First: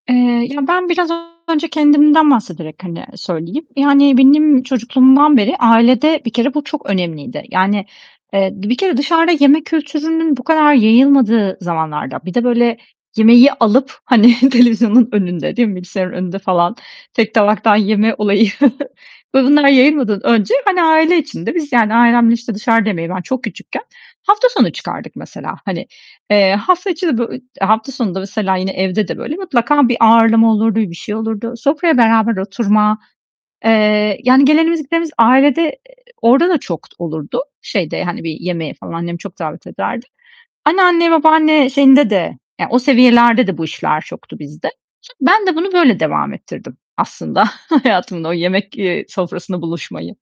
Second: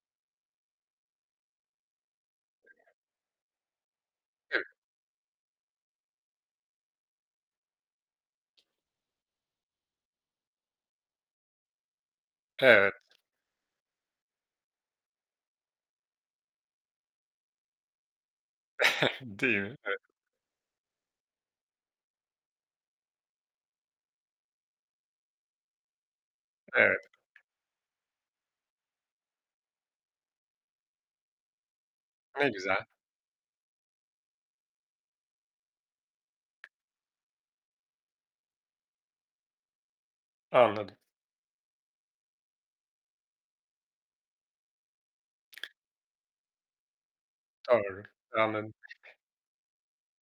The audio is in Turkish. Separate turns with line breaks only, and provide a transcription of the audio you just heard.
Eee, ya, ben biraz önce kendimden bahsederek, hani, söyleyeyim. Yani
Hı.
benim çocukluğumdan beri ailede bir kere bu çok önemliydi, yani, eee, bir kere dışarıda yeme kültürünün bu kadar yayılmadığı zamanlarda, bir de böyle
Evet.
yemeği alıp, hani, televizyonun önünde, değil mi, bilgisayarın önünde falan tek tabaktan yeme olayı ve
Değil
bunlar
mi? Evet.
yayılmadan önce, hani, aile içinde biz yani ailemle, işte, dışarıda yemeyi ben çok küçükken hafta sonu çıkardık mesela. Hani, eee, hafta
Evet.
içi de bö e hafta sonu da mesela yine evde de, böyle, mutlaka bir ağırlama olurdu, bir şey olurdu. Sofraya beraber
Ne güzel.
oturma, eee, yani gelenimiz gidenimiz ailede, eee, orada da çok olurdu şeyde, hani, bir yemeğe falan annem çok davet ederdi.
Anladım.
Anneanne, babaanne şeyinde de yani o seviyelerde de bu işler çoktu bizde. Son ben de bunu böyle devam ettirdim aslında
Doğru,
hayatımda o
anladım.
yemek, eee, sofrasında buluşmayı.